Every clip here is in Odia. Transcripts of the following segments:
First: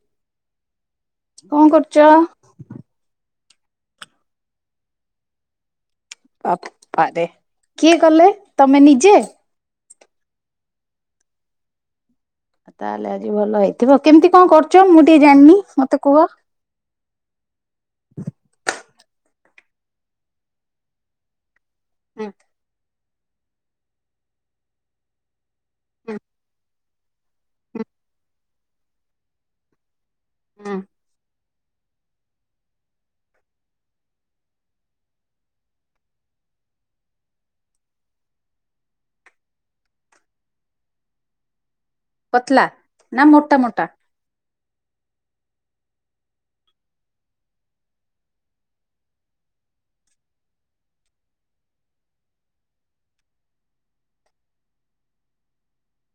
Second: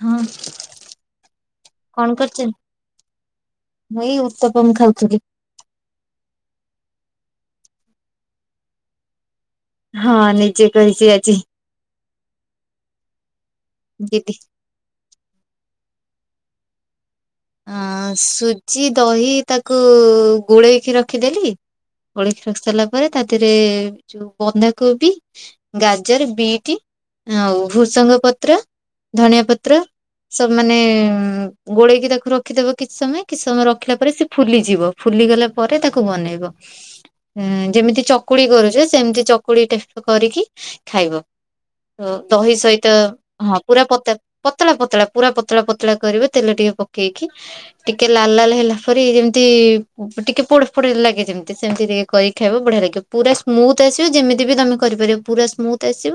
ହୁଁ କଣ କରୁଛନ୍ତି ମୁଁ ଏଇ ଉତପମ ଖାଉଥିଲି। ବାପା ରେ କିଏ କଲେ ତମେ ନିଜେ ହଁ ନିଜେ କରିଚି ଆଜି ତାହେଲେ ଆଜି ଭଲ ହେଇଥିବ ଦିଦି। କେମିତି କଣ କରୁଛ ମୁଁ ଟିକେ ଜାଣିନି ମତେ କୁହ ଅ ସୁଜି, ଦହି ତାକୁ ଗୋଳେଇକି ରଖିଦେଲି ହୁଁ ଗୋଳେଇ ରଖିସାରିଲା ପରେ ତା ଦେହରେ ଯୋଉ ବନ୍ଧାକୋବି ହୁଁ ଗାଜର, ବିଟ୍ ଆଉ ହୁଁ ଭୃସଙ୍ଗ ପତ୍ର ଧଣିଆ ପତ୍ର ହୁଁ ସବୁମାନେ ଗୋଳେଇକି ତାକୁ ରଖିଦବ କିଛି ସମୟ କିଛି ସମୟ ରଖିଲା ପରେ ସେ ଫୁଲିଯିବ ଫୁଲିଗଲା ପରେ ତାକୁ ବନେଇବ। ଉଁ ଯେମିତି ଚକୁଳି କରୁଚ ସେମିତି ଚକୁଳି ଟାଇପି କରିକି ଖାଇବ। ତ ଦହି ପତଲା ସହିତ ନା ମୋଟା ହଁ ମୋଟା? ପୁରା ପତା ପତଳା ପତଳା ପୁରା ପତଳା ପତଳା କରିବେ ତେଲ ଟିକେ ପକେଇକି ଟିକେ ଲାଲ ଲାଲ ହେଲା ପରି ଯେମିତି-ଇ-ଇ ଟିକେ ପୋଡ ଫୋଡ ଲାଗେ ଯେମିତି ସେମିତି ରେ କରିକି ଖାଇବ ବଢିଆ ଲାଗିବ। ପୁରା ସ୍ମୁଥ ଆସିବ ଯେମିତି ବି ତମେ କରିପାରିବ ପୁରା ସ୍ମୁଥ ଆସିବ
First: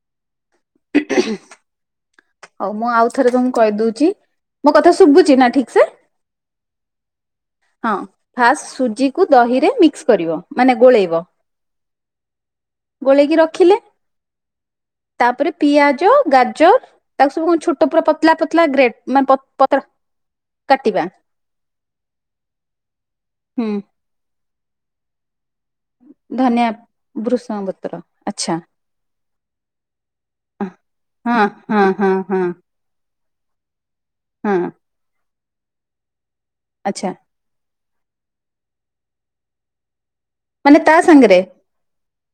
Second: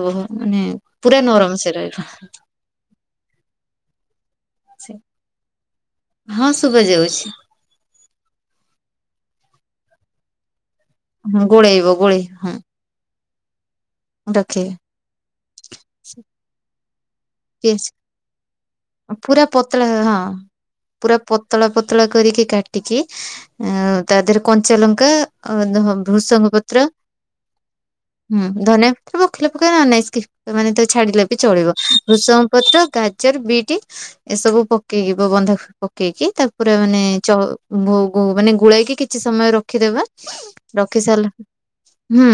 ଆବ ମାନେ ପୁରା ନରମ ସେ ରହିବ। ହଉ ମୁଁ ଆଉ ଥରେ ତମକୁ କହିଦଉଛି ମୋ କଥା ଶୁଭୁଛି ନା ଠିକ ସେ? ହଁ ଶୁଭା ଯାଉଛି। ହଁ ଫାଷ୍ଟ ସୁଜିକୁ ଦହିରେ ମିକ୍ସ କରିବ ମାନେ ଗୋଳେଇ ହଁ ଗୋଳେଇବ ଗୋଳେଇ ହଁ। ଗୋଳେଇକି ରଖିଲେ ରଖିବେ ତାପରେ ପିଆଜ, ଗାଜର ତାକୁ ସବୁ କଣ ଛୋଟ ପୁରା ପତଲା ପତଲା ଗ୍ରେଟ [unintelligible] ମାନେ ପୁରା ପତ୍ର ପତଳା ହଁ। କାଟିବା ପୁରା ପତଳା ପତଳା କରିକି କାଟିକି ହୁଁ ଅ-ଅ ତା ଦେହରେ କଞ୍ଚା ଲଙ୍କା ଆଉ ଦ ହବ୍ ଭୃଷଙ୍ଗ ଧନିଆ ପତ୍ର ଭୃଷଙ୍ଗ ପତ୍ର ହୁଁ ଆଚ୍ଛା ଧନିଆ ପତ୍ର ପକେଇଲେ ପକେଇବ ନ ହେଲେନାଇଁ ସ୍କିପ୍ ମାନେ ଛାଡିଲେ ବି ହଁ ଚଳିବ, ହଁ ହଁ ଭୃଷଙ୍ଗ ହଁ ପତ୍ର ଅ ଗାଜର, ବିଟ ହଁ ଏସବୁ ପକେଇବ ବନ୍ଧା କୋବି ପକେଇକି ତା ପୁରା ମାନେ ଆଚ୍ଛା ଚ ବୋ ବୋ ମାନେ ଗୋଳେଇକି କିଛି ସମୟ ରଖିଦେବା। ମାନେ ତା ରଖି ସାରିଲା ସାଙ୍ଗରେ ହୁଁ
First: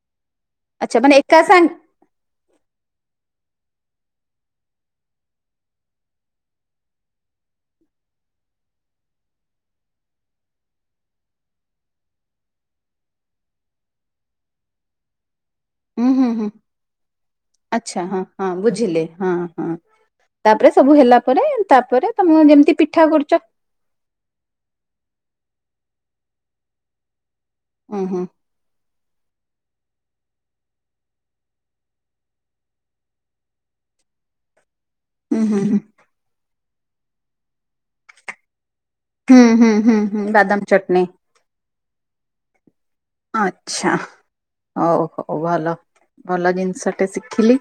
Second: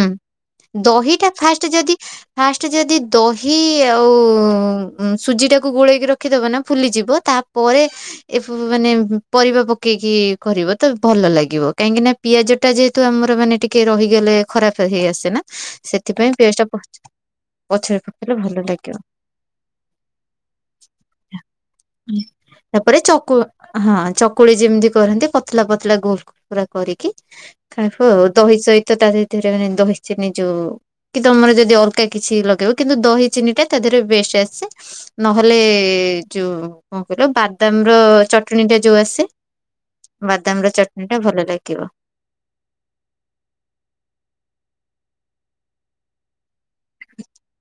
ଆଚ୍ଛା ମାନେ ଦହିଟା ଏକା ସାଙ୍ଗ ଫାଷ୍ଟ ଯଦି ଫାଷ୍ଟ ଯଦି ଦହି ଆଉ-ଉ-ଉ ସୁଜିଟାକୁ ଗୋଳେଇକି ରଖିଦବା ନା ଫୁଲିଯିବ ତା ପରେ ଏ-ଏ-ଏ ମାନେ ପରିବା ପକେଇକି କରିବ ତ ଭଲ ଲାଗିବ କାହିଁକି ନା ପିଆଜ ଟା ଯେହେତୁ ଆମର ମାନେ ଟିକେ ରହିଗଲେ ଖରାପ ହେଇ ଆସେ ନା [unintelligible] ସେଥିପାଇଁ ପିଆଜଟା ପ ଆଛା ହଁ ହଁ ବୁଝିଲେ ହଁ ହଁ। ତାପରେ ସବୁ ହେଲା ପରେ ତାପରେ ତମେ ଯେମିତି ତାପରେ ପିଠା ଚକୁ କରୁଛ ହଁ ଚକୁଳି ଯେମିତି କରନ୍ତି ପତଳା ପତଳା ଗୋ ପୁରା କରିକି ହୁଁ ଖାଇବ ହୁଁ ଆଉ ଦହି ସହିତ ତା ଭିତରେ ମାନେ ଦହି ଚିନି ଯୋଉ କି ତମର ଯଦି ଅଲଗା କିଛି ଲଗେଇବ କିନ୍ତୁ ଦହି ଚିନି ଟା ତା ଦେହରେ ବେଷ୍ଟ ଆସେ। ହୁଁ ହୁଁ ନହେଲେ-ଏ-ଏ-ଏ ଯୋଉ କଣ କହିଲ ବାଦାମ ର ଚ ଚଟଣି ଟା ଯୋଉ ଆସେ ହୁଁ ହୁଁ ହୁଁ ହୁଁ ହୁଁ ବାଦାମ ର ଚଟଣି ଟା ଭଲ ଲାଗିବ। ଆଚ୍ଛା ହଉ ହଉ ଭଲ ଭଲ ଜିନିଷ ଟା ଶିଖିଲି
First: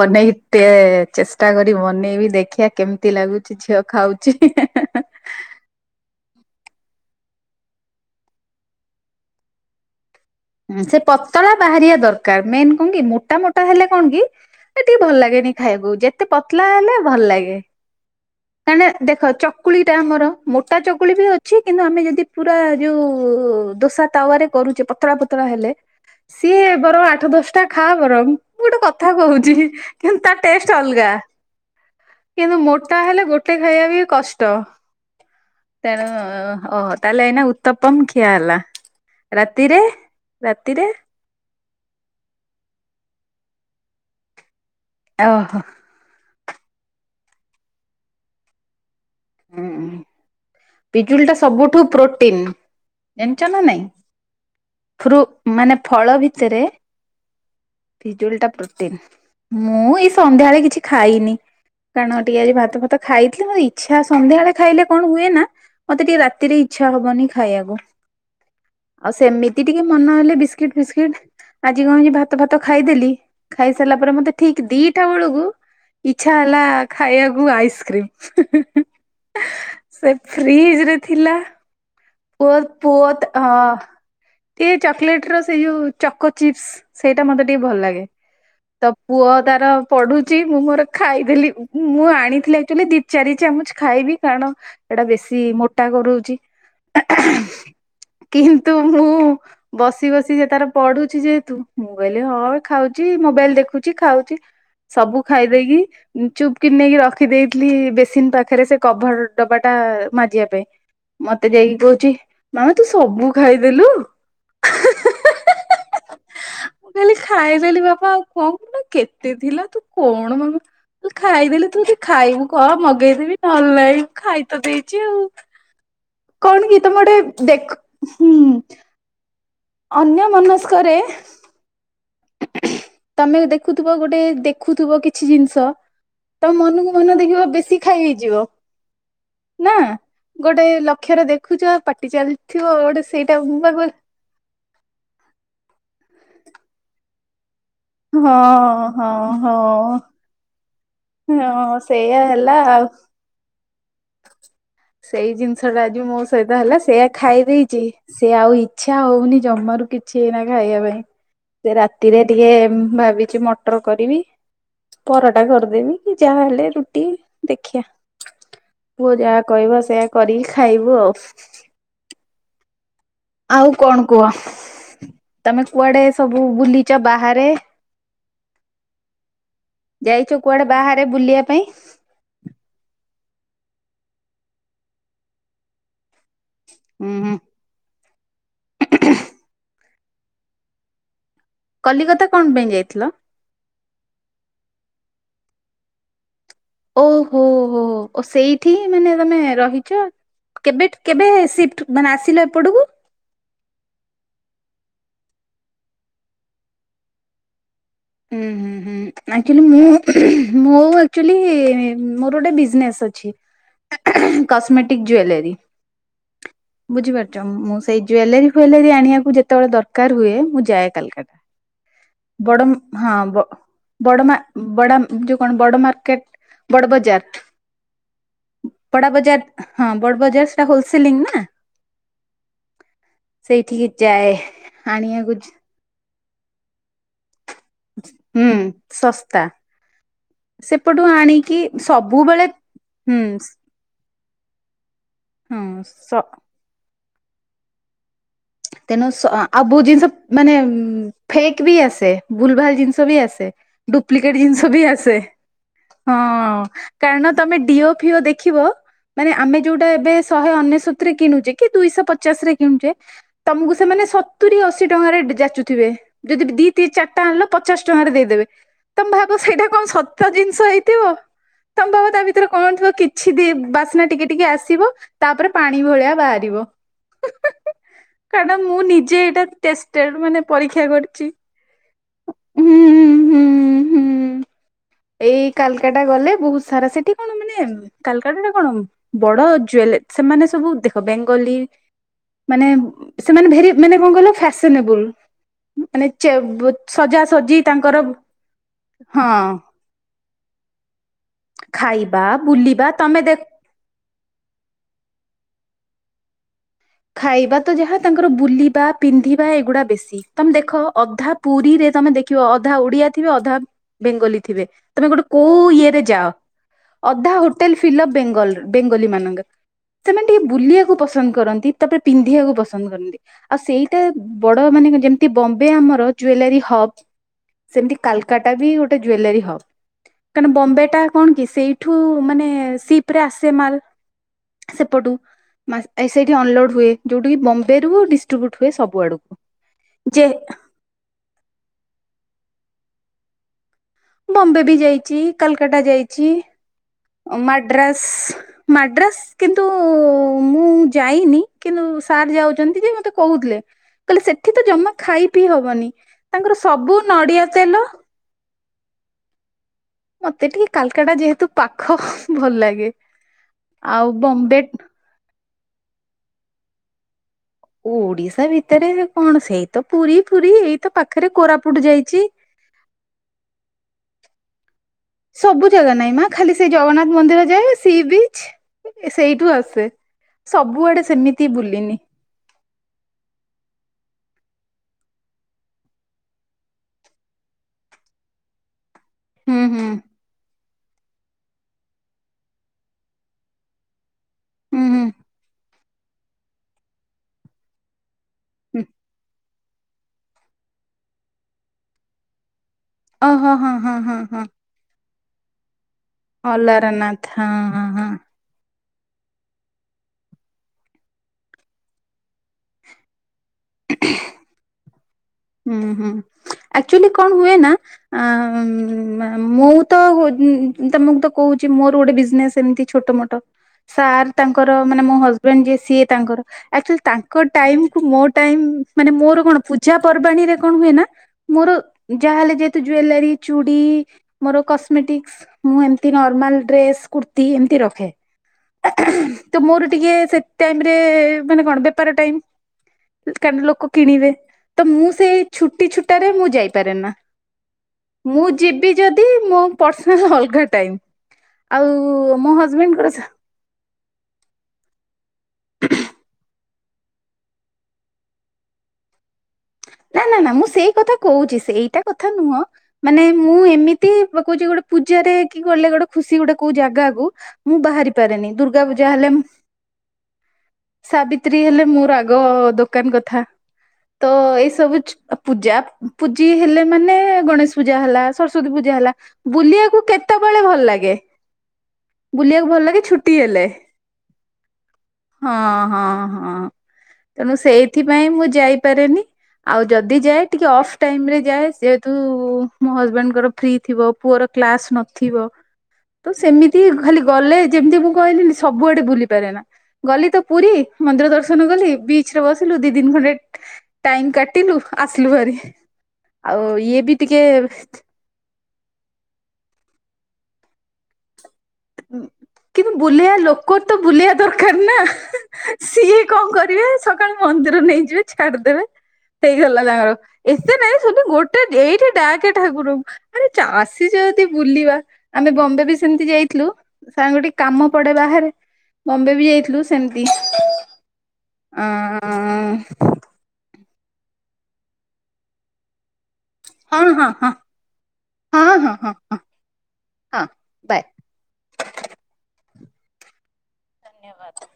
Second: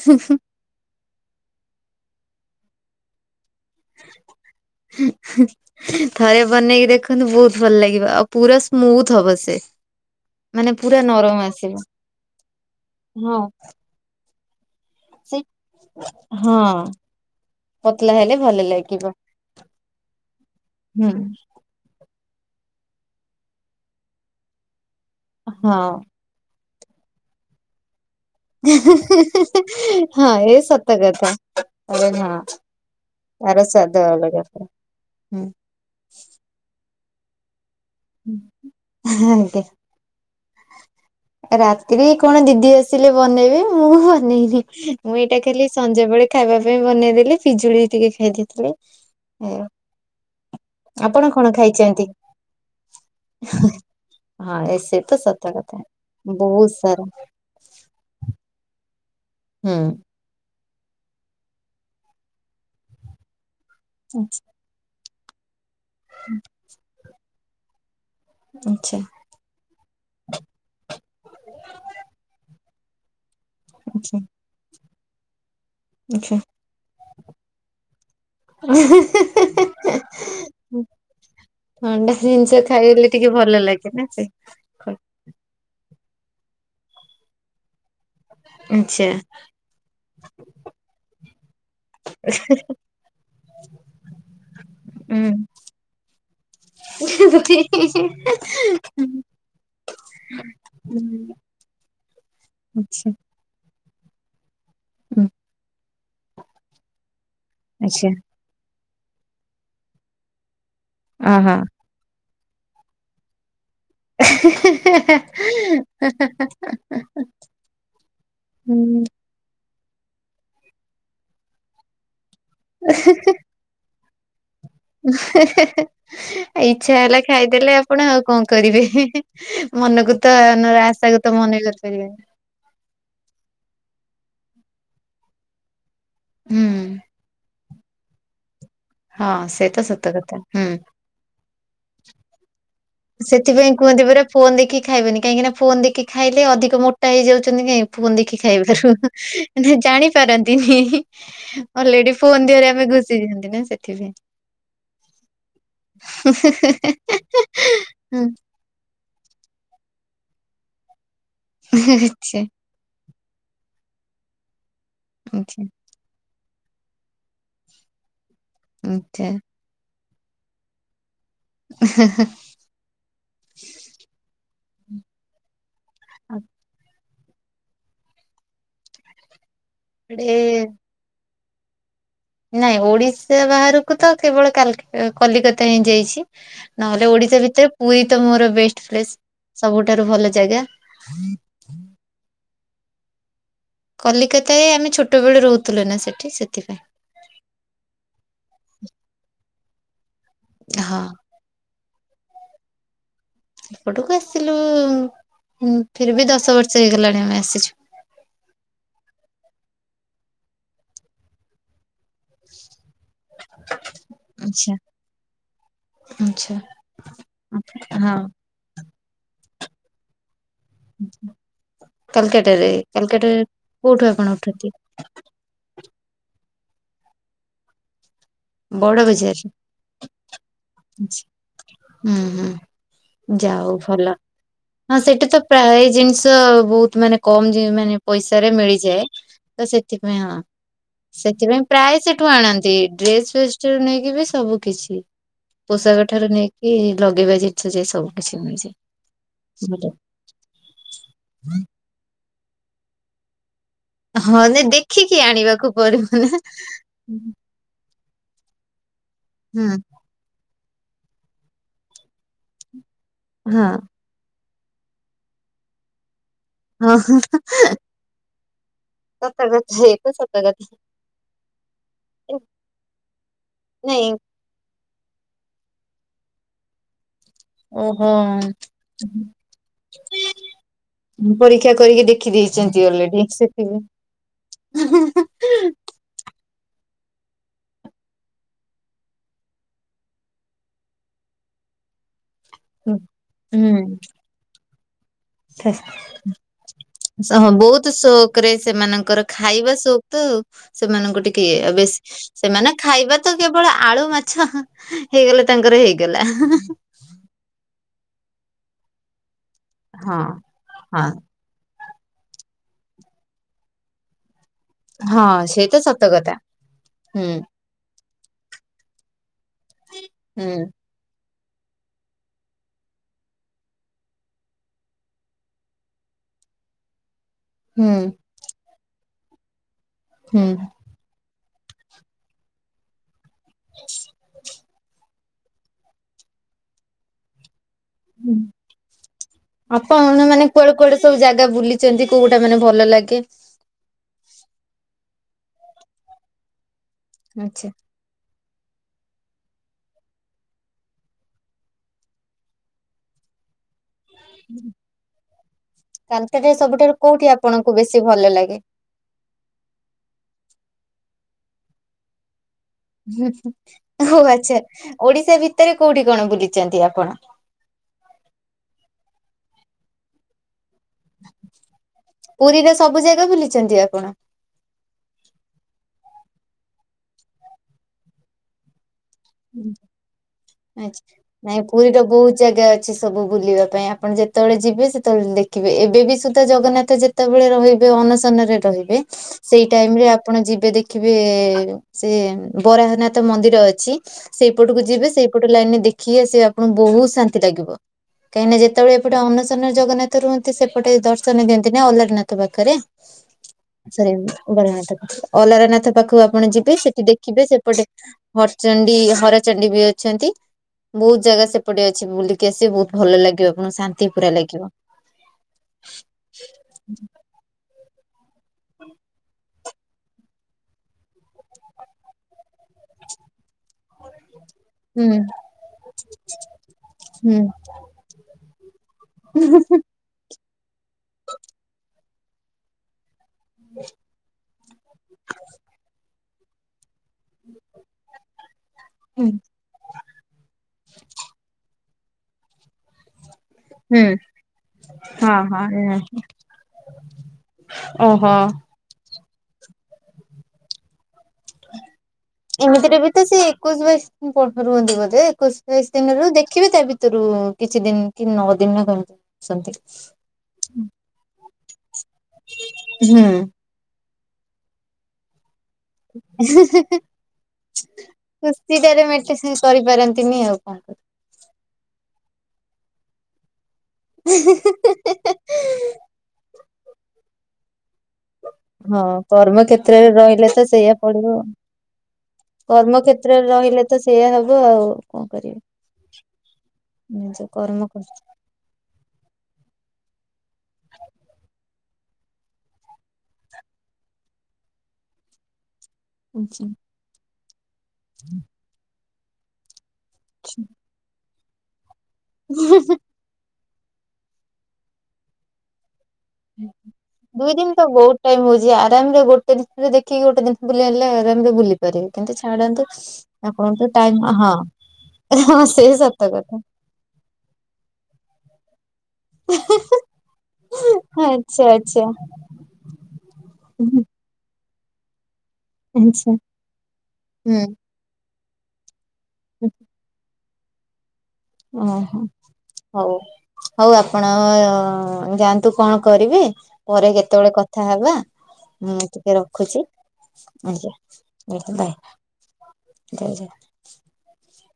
ବନେଇ ଟେ-ଏ-ଏ ଚେଷ୍ଟା କରି ବନେଇବି ଦେଖିବା କେମିତି ଲାଗୁଛି ଝିଅ ଖାଉଛି। ଥରେ ବନେଇକି ଦେଖନ୍ତୁ ବହୁତ ଭଲ ଲାଗିବ ଆଉ ପୁରା ସ୍ମୁଥ ହବ ସେ। ମାନେ ପୁରା ସେ ନରମ ପତଳା ଆସିବ ବାହାରିବା ଦରକାର ମେନ୍ କଣ କି ହଁ ମୋଟା ମୋଟା ହେଲେ କଣ କି ଏ ଟିକେ ଭଲ ସେ ଲାଗେନି ଖାଇଆକୁ ଯେତେ ହଁ ପତଲା ହେଲେ ଭଲ ଲାଗେ। ପତଲା ହେଲେ ଭଲ କାହିନା ଲାଗିବ। ଦେଖ ଚକୁଳି ଟା ଆମର ମୋଟା ହୁଁ ଚକୁଳି ବି ଅ ଛି କିନ୍ତୁ ଆମେ ଯଦି ପୁରା ଯୋଉ-ଉ-ଉ-ଉ ଦୋସା ତାୱାରେ କରୁଛେ ପତଳା ପତଳା ହେଲେ ହଁ ସିଏ ବରଂ ଆଠ ଦଶଟା ଖା ବରଂ ମୁଁ ଗୋଟେ କଥା କହୁଛି କିନ୍ତୁ ହଁ ତା ଏ ଟେଷ୍ଟ ସତ ଅଲଗା କଥା ଆରେ ହଁ। କିନ୍ତୁ ମୋଟା ହେଲେ ଗୋଟେ ତାର ଖାଇବା ସ୍ୱାଦ ବି ଅଲଗା କଷ୍ଟ। ପୁରା ତେଣୁ-ଉ-ଉ-ଉ ଓହୋ ତାହେଲେ ଏଇନା ଉତ୍ତପମ ଖିଆ ହେଲା। ଆଜ୍ଞା। ରାତିରେ? ରାତିରେ? ରାତିରେ କଣ ଦିଦି ଆସିଲେ ବନେଇବେ ମୁଁ ବନେଇନି ମୁଁ ଏଇଟା ଓହୋ ଖାଲି ସଞ୍ଜବେଳେ ଖାଇବା ପାଇଁ ବନେଇଦେଲି। ପିଜୁଳି ଟିକେ ଖାଇ ଦେଇଥିଲି ହୁଁ। ପିଜୁଳି ଟା ସବୁଠୁ ପ୍ରୋଟିନ ଜାଣିଛ ନା ନାଇଁ। ହଁ ଏ ସେ ତ ଫ୍ରୁ ସତ ମାନେ କଥା। ଫଳ ଭିତରେ ବହୁତ ସାରା ପିଜୁଳି ଟା ପ୍ରୋଟିନ୍। ହୁଁ। ସନ୍ଧ୍ୟାବେଳେ କିଛି ଖାଇନି କାରଣ ଟିକେ ଆଜି ଭାତ ଫାତ ଖାଇଥିଲି ମୋତେ ଇଚ୍ଛା ସନ୍ଧ୍ୟାବେଳେ ଖାଇଲେ କଣ ହୁଏ ନା ମତେ ଟିକେ ରାତିରେ ଇଚ୍ଛା ହବନି ଖାଇବାକୁ। ଆଚ୍ଛା ଆଉ ସେମିତି ଟିକେ ମନ ହେଲେ ବିସ୍କିଟ ଫିସ୍କିଟ ଆଜି କଣ ଭାତ ଭାତ ଖାଇଦେଲି ଖାଇସାରିଲା ପରେ ଆଚ୍ଛା ମତେ ଠିକ ଦିଟା ବେଳକୁ ଇଛା ଆଚ୍ଛା। ହେଲା ଖାଇବାକୁ ଆଇସ୍କ୍ରିମ୍ ଫ୍ରିଜ ରେ ଥିଲା। ଥଣ୍ଡା ଜିନିଷ ଖାଇଲେ ଟିକେ ଭଲ ଲାଗେ ନା ସେ? ଏ ଚକୋଲେଟ ର ସେଇ ଯୋଉ ଚକୋ ଚିପ୍ସ ସେଇଟା ମତେ ଟିକେ ଭଲ ଲାଗେ। ତ ଆଚ୍ଛା ପୁଅ ତାର ପଢୁଛି ମୁଁ ମୋର ଖାଇଦେଲିି। ମୁଁ ଆଣିଥିଲି ଆକ୍ଚୁଆଲି ଦି ଚାରି ଚାମଚ ଖାଇବି କାରଣ ଏଇଟା ବେଶୀ ହୁଁ। ମୋଟା କରଉଛି। ଆଚ୍ଛା କିନ୍ତୁ ମୁଁ ବସି ବସି ସେ ତାର ପଢୁଛି ଯେହେତୁ ମୁଁ କଇଲି ହଁ ଖାଉଛି ମୋବାଇଲ ଦେଖୁଛି ଖାଉଛି ସବୁ ଖାଇ ଦେଇକି ଚୁପ୍ କି ନେଇକି ରଖିଦେଇଥିଲି ଆଚ୍ଛା ବେସିନ୍ ପାଖରେ ସେ କଭର୍ ଡବା ଟା ମାଜିବା ପାଇଁ। ମତେ ଓହୋ। ଯାଇକି କହୁଛି ମାମା ତୁ ସବୁ ଖାଇଦେଲୁ? [unintelligible] ମୁଁ କଇଲି ଖାଇଦେଲି ବାପା ଆଉ କଣ କ ହୁଁ। କେତେ ଥିଲା ତୁ କଣ ମାମା। ମୁଁ ଖାଇଦେଲି ତୁ ଯଦି ଖାଇବୁ କହ ମଗେଇଦେବି ନହେଲେ ନାଇଁ ମୁଁ ଖାଇ ତ ଦେଇ ତମେ ଇଚ୍ଛା ଗୋଟେ ହେଲା ଦେଖ ଖାଇଦେଲେ ଆପଣ ଆଉ ହୁଁ କଣ କରିବେ। ଅନ୍ୟ ମନକୁ ତ ମନସ୍କରେ ଆଶାକୁ ତ ମନେ କରିପାରିବେନି। ତମେ ଦେଖୁଥିବ ଗୋଟେ ଦେଖୁଥିବ କିଛି ଜିନିଷ ତମ ହୁଁ ମନକୁ ମନ ଦେଖିବ ବେଶୀ ଖାଇ ହେଇଯିବ। ହଁ ସେ ନା ତ ସତ କଥା ହୁଁ। ଗୋଟେ ଲ ଅକ୍ଷରେ ଦେଖୁଛ ପାଟି ଚାଲିଥିବ ଗୋଟେ ସେଇଟା ମୁଁ ପା ସେଥିପାଇଁ କହୁ କୁହନ୍ତି ପରା ଫୋନ ଦେଖି ଖାଇବନି କାହିଁକି ନା ଫୋନ ଦେଖି ଖାଇଲେ ଅଧିକ ମୋଟା ହେଇଯାଉଛନ୍ତି କାଇଁ। ଫୋନ୍ ଦେଖି ହଁ ଖାଇପାରୁ ହଁ ହଁ ମାନେ ଜାଣି ପାରନ୍ତିନି। ହଁ ଅଲ୍ ରେଡି ସେଇଆ ଫୋନ୍ ହେଲା ଦିଅରେ ଆଉ। ଆମେ ଘୁସି ଜାଆନ୍ତିନା ନା ସେଥିପାଇଁ। ସେଇ ଜିନିଷ ଟା ଆଜି ମୋ ସହିତ ହେଲା ସେଇଆ ଖାଇ ଦେଇଛି ହୁଁ ସେ ଆଉ ଇ ଇଛା ହଉନି ଜମାରୁ କିଛି ଏଇନା ଖାଇବା ପାଇଁ ସେ ରାତିରେ ଆଚ୍ଛା ଟିକେ ଭାବିଛି ମ ଟର କରିବି ପରଟା ଆଚ୍ଛା କରିଦେବି କି ଯାହାହେଲେ ରୁଟି ଦେଖି ଆ ପୁଅ ଆଚ୍ଛା। ଯାହା କହିବ ସେଇଆ କରିକି ଖାଇବୁ ଆଉ। [unintelligible] ଆଉ କଣ କୁହ। ତମେ କୁଆଡେ ସବୁ ବୁଲିଚ ବାହାରେ? ଯାଇଛ ଆଡେ କୁଆଡେ ବାହାରେ ବୁଲିବା ପାଇଁ? ନାଇଁ ଓଡିଶା ବାହାରକୁ ତ କେବଳ କାଲ୍ କଲିକତା ହିଁ ଯାଇଛି। ନହେଲେ ଉଁ ଓଡିଶା ଭିତରେ ପୁରୀ ତ ମୋର ବେଷ୍ଟ ପ୍ଲେସ୍। ସବୁଠାରୁ ଭଲ ଜାଗା। କଲିକତା କଣ ପାଇଁ ଯାଇଥିଲ? କଲିକତାରେ ଆମେ ଛୋଟବେଳୁ ରହୁଥିଲୁ ନା ସେଠି ସେଥିପାଇଁ। ଓହୋ ହୋ ଓ ସେଇଠି ହିଁ ମାନେ ତମେ ରହିଛ କେବେ ହଁ କେବେ ସିଫ୍ଟ ମାନେ ଆସିଲ ଏପଟକୁ। ଏପଟକୁ ଆସିଲୁ ଫିର୍ ବି ଦଶ ବର୍ଷ ହେଇଗଲାଣି ଆମେ ଆସିଛୁ। ହୁଁ ହୁଁ ହୁଁ ଆଚୁଲି ମୁଁ, ମୋ ଆକ୍ଚୁଲି ମୋର ଗୋଟେ ବିଜନେସ୍ ଅଛି ଆଚ୍ଛା କସ୍ମେଟିକ ଜୁଏଲରୀ। ଆଚ୍ଛା ବୁଝିପାରୁଛ। ମୁଁ ସେଇ ହଁ ଜୁଏଲରୀ ଫୁଏଲରୀ ଆଣିବାକୁ ଯେତେବେଳେ ଦରକାର ହୁଏ ମୁଁ ଯାଏ। କାଲକାଟା। ବଡ କାଲକାଟାରେ। ହଁ କାଲକାଟାରେ ବ କୋଉଠୁ ବଡ ଆପଣ ମା ଉଠନ୍ତି ବଡା ଯୋଉ କଣ ବଡ ମାର୍କେଟ ବଡ ବଜାର। [inaudible] ବଡ ବଡ଼ା ବଜାରରୁ ବଜାର ହଁ ବଡ଼ ବଜାର ସେଟା ହୋଲସେଲିଂ ନା। ଯା ହୋଉ ସେଇଠିକି ଭଲ ଯାଏ। ହଁ ସେଠି ଆଣିବାକୁ ତ ପ୍ରାଏ ଜିନିଷ ବହୁତ ମାନେ। କମ୍ ଜି ମାନେ ପଇସାରେ ହୁଁ ମିଳିଯାଏ ଶସ୍ତା ତ ସେଥିପାଇଁ ହଁ। ସେପଟୁ ଆଣିକି ସେଥିପାଇଁ ପ୍ରାଏ ସେଠୁ ସବୁବେଳେ ଆଣନ୍ତି। ହୁଁ ଡ୍ରେସ୍ ଫ୍ରେସ୍ ଠାରୁ ନେଇକି ବି ସବୁ କିଛି ହଁ ପୋଷାକଠାରୁ ନେଇ କି ଲଗେଇବା ଜିନିଷ ଯେ ସବୁ କିଛି ମିଳୁଛି। ତେଣୁ ସ ଆ ବହୁତ ଜିନିଷ ମାନେ ଫେକ୍ ବି ଆସେ। ଭୁଲ୍ ଭାଲ୍ ଜିନିଷ ବି ଆସେ। ଡୁପ୍ଲିକେଟ ହଁ ନାଇଁ ଜିନିଷ ବି ଦେଖିକି ଆସେ ଆଣିବାକୁ ପଡିବ ହଁ କାରଣ ତମେ ଡିଓ। ଫିଓ ଦେଖିବ ମାନେ ଆମେ ନା। ଯୋଉଟା ଏବେ। ଶହେ ଅନେଶ୍ଵତରେ କିଣୁଚେ କି ଦୁଇଶହ ପଚାଶରେ କିଣୁଛେ ହଁ ତମୁକୁ ସେମାନେ ସ ତୁରି ଅଶୀ ଟଙ୍କାରେ ଯାଚୁଥିବେ ଯଦି ଦି ଦି ହଁ ହଁ ଚାରଟା ଆଣିଲ ପଚାଶ ଟଙ୍କାରେ ଦେଇଦେବେ। ତମେ ଭାବ ସତ ସେଇଟା କଥା କଣ ଏ ତ ସତ ଜିନିଷ କଥା। ହେଇଥିବ। ତମେ ଭାବ ତା ଭିତରେ କଣଥିବ କିଛି ବି ବାସ୍ନା ନାଇଁ ଟିକେ ଟିକେ ଆସିବ। ତାପରେ ପାଣି ଭଳିଆ ବାହାରିବ। ଓହୋ କାରଣ ମୁଁ ନିଜେ ଏଇଟା ଟେଷ୍ଟେଡ୍ ମାନେ ପରୀକ୍ଷା କରିଛି। ମୁଁ ପରୀକ୍ଷା କରିକି ଦେ ଖି ହୁଁ ଦେଇଛନ୍ତି ଅଲରେଡି ହୁଁ ସେଠି ବା। ହୁଁ ଏଇ କାଲକାଟା ଗଲେ ବହୁତ ସାରା ସେଠି କଣ ମାନେ। କାଲକାଟାରେ କଣ ବଡ ଜୁଏଲ ସେମାନେ ସବୁ ଦେଖ ବେଙ୍ଗଲୀ। ମାନେ ସେମାନେ ଭେରି ମାନେ ହୁଁ କଣ କହିଲ ଫ୍ୟାସେନେବୁଲ ମାନେ [unintelligible] ହଁ ସଜି ବହୁତ ତାଙ୍କର ସୋକରେ ସେମାନଙ୍କର ହଁ ଖାଇବା ସୋକ ତ। ସେମାନଙ୍କୁ ଟିକେଏ ବେଶି ଖାଇବା ସେମାନେ ବୁଲିବା ତମେ ଖାଇବାରେ ଦେଖ ତ କେ ବଳ ଆଳୁ ମାଛ ହେଇଗଲେ ତାଙ୍କର ହେଇଗଲା। ଖାଇବା ତ ଯାହା ତାଙ୍କର ବୁଲିବା ପିନ୍ଧିବା ଏଗୁଡା ବେଶୀ ହଁ ତମେ ଦେଖ ହଁ ଅଧା। ପୁରୀରେ ତମେ ଦେଖିବ ଅଧା ଓଡିଆ ଥିବେ ଅଧା ବେଙ୍ଗଲୀ ଥିବେ। ତମେ ଗୋଟେ ହଁ କୋଉ ସେଇଟା ଇଏରେ ସତ ଯାଅ କଥା। ହୁଁ ଅଧା ହୋ ଟେଲ ଫିଲଫ ବେଙ୍ଗଲର ବେଙ୍ଗଲୀମାନଙ୍କ ସେମାନେ ଟିକେ ହୁଁ ବୁଲିବାକୁ ପସନ୍ଦ କରନ୍ତି। ତାପରେ ପିନ୍ଧିବାକୁ ପସନ୍ଦ କରନ୍ତି। ଆଉ ସେଇଟା ବଡ ମାନେ ଯେମତି ବମ୍ବେ ଆମର ଜୁଏଲାରୀ ହବ୍। ହୁଁ ସେମିତି କାଲକାଟା ବି ଗୋଟେ ଜୁଏଲାରୀ ହବ ହୁଁ। କାରଣ ବମ୍ବେଟା। କଣ କି ସେଇଠୁ ମାନେ ସିପରେ ଆସେ ମାଲ୍। ସେପଟୁ ମାନେ ଏଇ ସେଇଠି ଅନଲୋଡ। ହୁଏ ଯୋଉଠିକି ବମ୍ବେ ରୁ ହୁଁ। ଡିସଟ୍ରିବ୍ୟୁଟ ହୁଏ ସବୁଆଡକୁ ଆପଣ ଯେ। ମାନେ କୁଆଡେ କୁଆଡେ ସବୁ ଜାଗା ବୁଲିଛନ୍ତି କୋଉଟା ମାନେ ଭଲ ଲାଗେ? ବମ୍ବେ ବି ଯାଇଛି କାଲକାଟା ଯାଇଛି ଅ ଆଚ୍ଛା ମାଡ୍ରାସ। ମାଡ୍ରାସ୍। କିନ୍ତୁ ମୁଁ ଯାଇନି କିନ୍ତୁ ସାର୍ ଯାଉଚନ୍ତି ଯେ ମତେ କହୁଥିଲେ। କହିଲେ ସେଠି ତ ଜମା ଖାଇପିଇ ହବନି କାଲକାଟା ତାଙ୍କର ସବୁଠାରୁ ସବୁ କୋଉଠି ନଡିଆ ଆପଣଙ୍କୁ ତେଲ। ବେଶୀ ଭଲ ଲାଗେ। ମତେ ଟିକେ କାଲକାଟା ଯେହେତୁ ପାଖ ଭଲ ଲାଗେ। ଆଉ ହଉ ବମ୍ବେ ଆଚ୍ଛା ଓଡିଶା ଭିତେରେ କୋଉଠି କଣ ବୁଲିଛନ୍ତି ଆପଣ? ଓଡିଶା ଭିତେରେ କଣ ସେଇ ତ ପୁରୀ ଫୁରୀ ଏଇତ ପାଖରେ କୋରାପୁଟ ଯାଇଚି। ପୁରୀରେ ସବୁ ଜାଗା ବୁଲିଛନ୍ତି ଆପଣ। ସବୁ ଜାଗା ନାଇଁ ମା ଖାଲି ସେ ଜଗନ୍ନାଥ ମନ୍ଦିର ଯାଏ ସି ବିଚ। ସେଇଠୁ ଆସେ ସବୁଆଡେ ଆଚ୍ଛା। ସେମିତି ନାଇଁ ବୁଲିନି। ପୁରୀର ବହୁତ ଜାଗା ଅଛି। ସବୁ ବୁଲିବା ପାଇଁ ଆପଣ ଯେତେବେଳେ ଯିବେ ସେତେବେଳେ ଦେଖିବେ ଏବେ ବି ସୁଦ୍ଧା ଜଗନ୍ନାଥ। କେତେବେଳେ ରହିବେ ଅନଶନରେ ରହିବେ। ସେଇ ଟାଇମ ରେ ଆପଣ ଯିବେ ଦେଖିବେ ସେ ବରାହନାଥ ମନ୍ଦିର ଅଛି। ସେଇପଟକୁ ଯିବେ ସେଇପଟ ଲାଇନରେ ଦେଖିକି ଆସିବେ ଆପଣଙ୍କୁ ବହୁତ ଶାନ୍ତି ଲାଗିବ। କାହିଁକି ନା ଯେତେବେଳେ ଏପଟେ ଅନସନ ରେ ଜଗନ୍ନାଥ ରୁହନ୍ତି ସେପଟେ ଦର୍ଶନ ଦିଅନ୍ତି ନା ଅଲାରନାଥ ପାଖରେ। ସରେ ବରନାଥ ଅଲରନାଥ ପାଖକୁ। ଆପଣ ଯିବେ ସେଠି ଦେଖିବେ ସେପଟେ। ଚଣ୍ଡି ହର ଚଣ୍ଡୀ ବି ଅଛନ୍ତି ବହୁତ ଜାଗା ସେପଟେ ଅଛି ବୁଲିକି ଆସିବେ ବହୁତ ଭଲ ଲାଗିବ। ଆପଣଙ୍କୁ ଶାନ୍ତି ପୁରା ଲାଗିବ। ହୁଁ ହୁଁ ଆକ୍ଚୁଆଲି କଣ ହୁଏ ନା। ଆ ମୁଁ ତ ତମକୁ ତ କହୁଛି ମୋର ଗୋଟେ ବିଜନେସ ଏମିତି ଛୋଟ ମୋଟ। ସାର୍ ତାଙ୍କର ମାନେ ହୁଁ ମୋ ହଜବେଣ୍ଡ ଯିଏ ସିଏ ତାଙ୍କର। ଆକଚୁଆଲି ତାଙ୍କ ହୁଁ ଟାଇମ କୁ ମୋ ଟାଇମ ମାନେ ମୋର କଣ ପୂଜା ପର୍ବାଣୀରେ କଣ ହୁଏ ନା ମୋର ଯାହା ହେଲେ ଯେହେତୁ ଜୁଏଲାରୀ ଚୁଡ଼ି ମୋର କସମେଟିକ୍ ମୁଁ ଏମିତି ନର୍ମାଲ ଡ୍ରେସ୍ କୁ ତି ଏମିତି ରଖେ। ହୁଁ ତ ମୋର ଟିକେ ସେ ଟାଇମରେ ମାନେ କଣ ବେପାର ଟାଇମ କାଇଁ ନା ଲୋକ କିଣିବେ। ତ ମୁଁ ହଁ ସେଇ ଛୁଟି ହଁ ଛୁଟାରେ ମୁଁ ଯାଇପାରେ ନା ଓହୋ। ମୁଁ ଯି ଯଦି ମୋ ପରସନାଲ ଅଲଗା ଟାଇମ। ଆଉ ମୋ ଏମିତିରେ ହଜବେଣ୍ଡଙ୍କର ବି ତ ସେ ଏକୋଇଶି ବାଇଶି ଦିନ ପଠରୁ ହୁଅନ୍ତି ବୋଧେ ଏକୋଇଶି ବାଇଶି ଦିନରୁ ଦେଖ ଦେଖିବେ ତା ଭିତରୁ କିଛି ଦିନ କି ନଅ ଦିନ ନା କଣ। ସମଥିଙ୍ଗ। ନା ନା ନା ମୁଁ ସେଇ କଥା କହୁଛି ସେଇଟା କଥା ନୁହଁ ମାନେ ହୁଁ। ମୁଁ ଏମିତି କହୁଛି ଗୋଟେ ପୂଜାରେ ଗଲେ ଗୋଟେ ଖୁସି ଗୋଟେ କୋଉ ଜାଗା କୁ ମୁଁ ବାହାରି ପାରେନି ଦୁର୍ଗା ଖୁସିଟାରେ ପୂଜା ହେଲେ ମେଣ୍ଟେନ କରିପାରନ୍ତିନି ଆଉ କଣ। ସାବିତ୍ରୀ ହେଲେ ମୋର ଆଗ ଦୋକାନ କଥା ତ ଏଇ ସବୁ ପୂଜା ପୂଜି ହେଲେ ମାନେ ଗଣେଶ ପୂଜା ହେଲା। ସରସ୍ଵତୀ ପୂଜା ହେଲା ହଁ କର୍ମ ବୁଲିବାକୁ କ୍ଷେତ୍ରରେ ରହିଲେ କେତେବେଳେ ତ ଭଲ ସେଇଆ ଲାଗେ? ପଡିବ ବୁଲିବାକୁ ଭଲ କର୍ମ ଲାଗେ ଛୁଟି କ୍ଷେତ୍ରରେ ହେଲେ ରହିଲେ ତ ସେଇଆ ହବ ଆଉ କଣ ହଁ କରିବେ। ହଁ ହଁ। ନିଜ ତେଣୁ କର୍ମ କର ସେଇଥିପାଇଁ ମୁଁ ଯାଇପାରେନି। ଆଉ ଯଦି ଯାଏ ଟିକେ ଅଫ୍ ଟାଇମ ରେ ଯାଏ ଯେହେତୁ ମୋ ହଜବେଣ୍ଡଙ୍କର ଫ୍ରି ଥିବ। ପୁଅର କ୍ଲାସ ନଥିବ। ତ ଆଚ୍ଛା। ସେମିତି ଖାଲି ଗଲେ ଯେମିତି ମୁଁ କହିଲିିନି ସବୁଆଡେ ବୁଲିପାରେନା। ଗଲି ତ ପୁରୀ ମନ୍ଦିର ଦର୍ଶନ କଲି ବିଚ୍ ରେ ବସିଲୁ ଦି ଦିନ ଖଣ୍ଡେ ଟାଇମ କା କାଟିଲୁ ଆସିଲୁ ଭାରି ଆଉ ଇଏ ବି ଟିକେ ଦୁଇ ଦିନ ତ ବହୁତ ଟାଇମ ହଉଛି ଆରାମରେ ଗୋଟେ ଜିନିଷ ରେ ଦେଖିକି ଗୋଟେ ଜିନଷ ବୁଲ ଆଣେ ଆରାମରେ ବୁଲି ପାରିବେ କିନ୍ତୁ ଛାଡନ୍ତୁ କିନ୍ତୁ ବୁଲେଇବା ଲୋକ ଆପଣଙ୍କୁ ତ ଟାଇମ ବୁଲେଇବା ହଁ ଦରକାର ନା ହଁ ସେ ସିଏ ସତ କଣ କଥା। କରିବେ କାଳୁ ମନ୍ଦିର ନେଇଯିବେ ଛାଡିଦେବେ। ହେଇଗଲା ତାଙ୍କର ଏତେ ନାଇଁ ଗୋଟେ ଆଚ୍ଛା ଆଚ୍ଛା ଏଇଟା ଡାକେ ଠାକୁରଙ୍କୁ ଆରେ ଚା ଆସିଚେ ଜ ଏମିତି ବୁଲିବା ଆମେ ବମ୍ବେ ବି ଆଚ୍ଛା ସେମିତି ଯାଇଥିଲୁ ସାଙ୍ଗ ଟିକେ ହୁଁ। କାମ ପଡେ ବାହାରେ ବମ୍ବେ ବି ଯାଇଥିଲୁ ସେମିତି ଓହୋ ଅଁ ହଉ ହଉ ଆପଣ ଯାଆନ୍ତୁ କଣ କରିବେ ପରେ ହଁ ହଁ କେତେବେଳେ ହଁ କଥା ହେବା ହଁ ହଁ ମୁଁ ହଁ ଟିକେ ହଁ ରଖ ଖୁଛି ହଁ ବାଏ ଆଜ୍ଞା ବାଏ [unintelligible] ଧନ୍ୟବାଦ।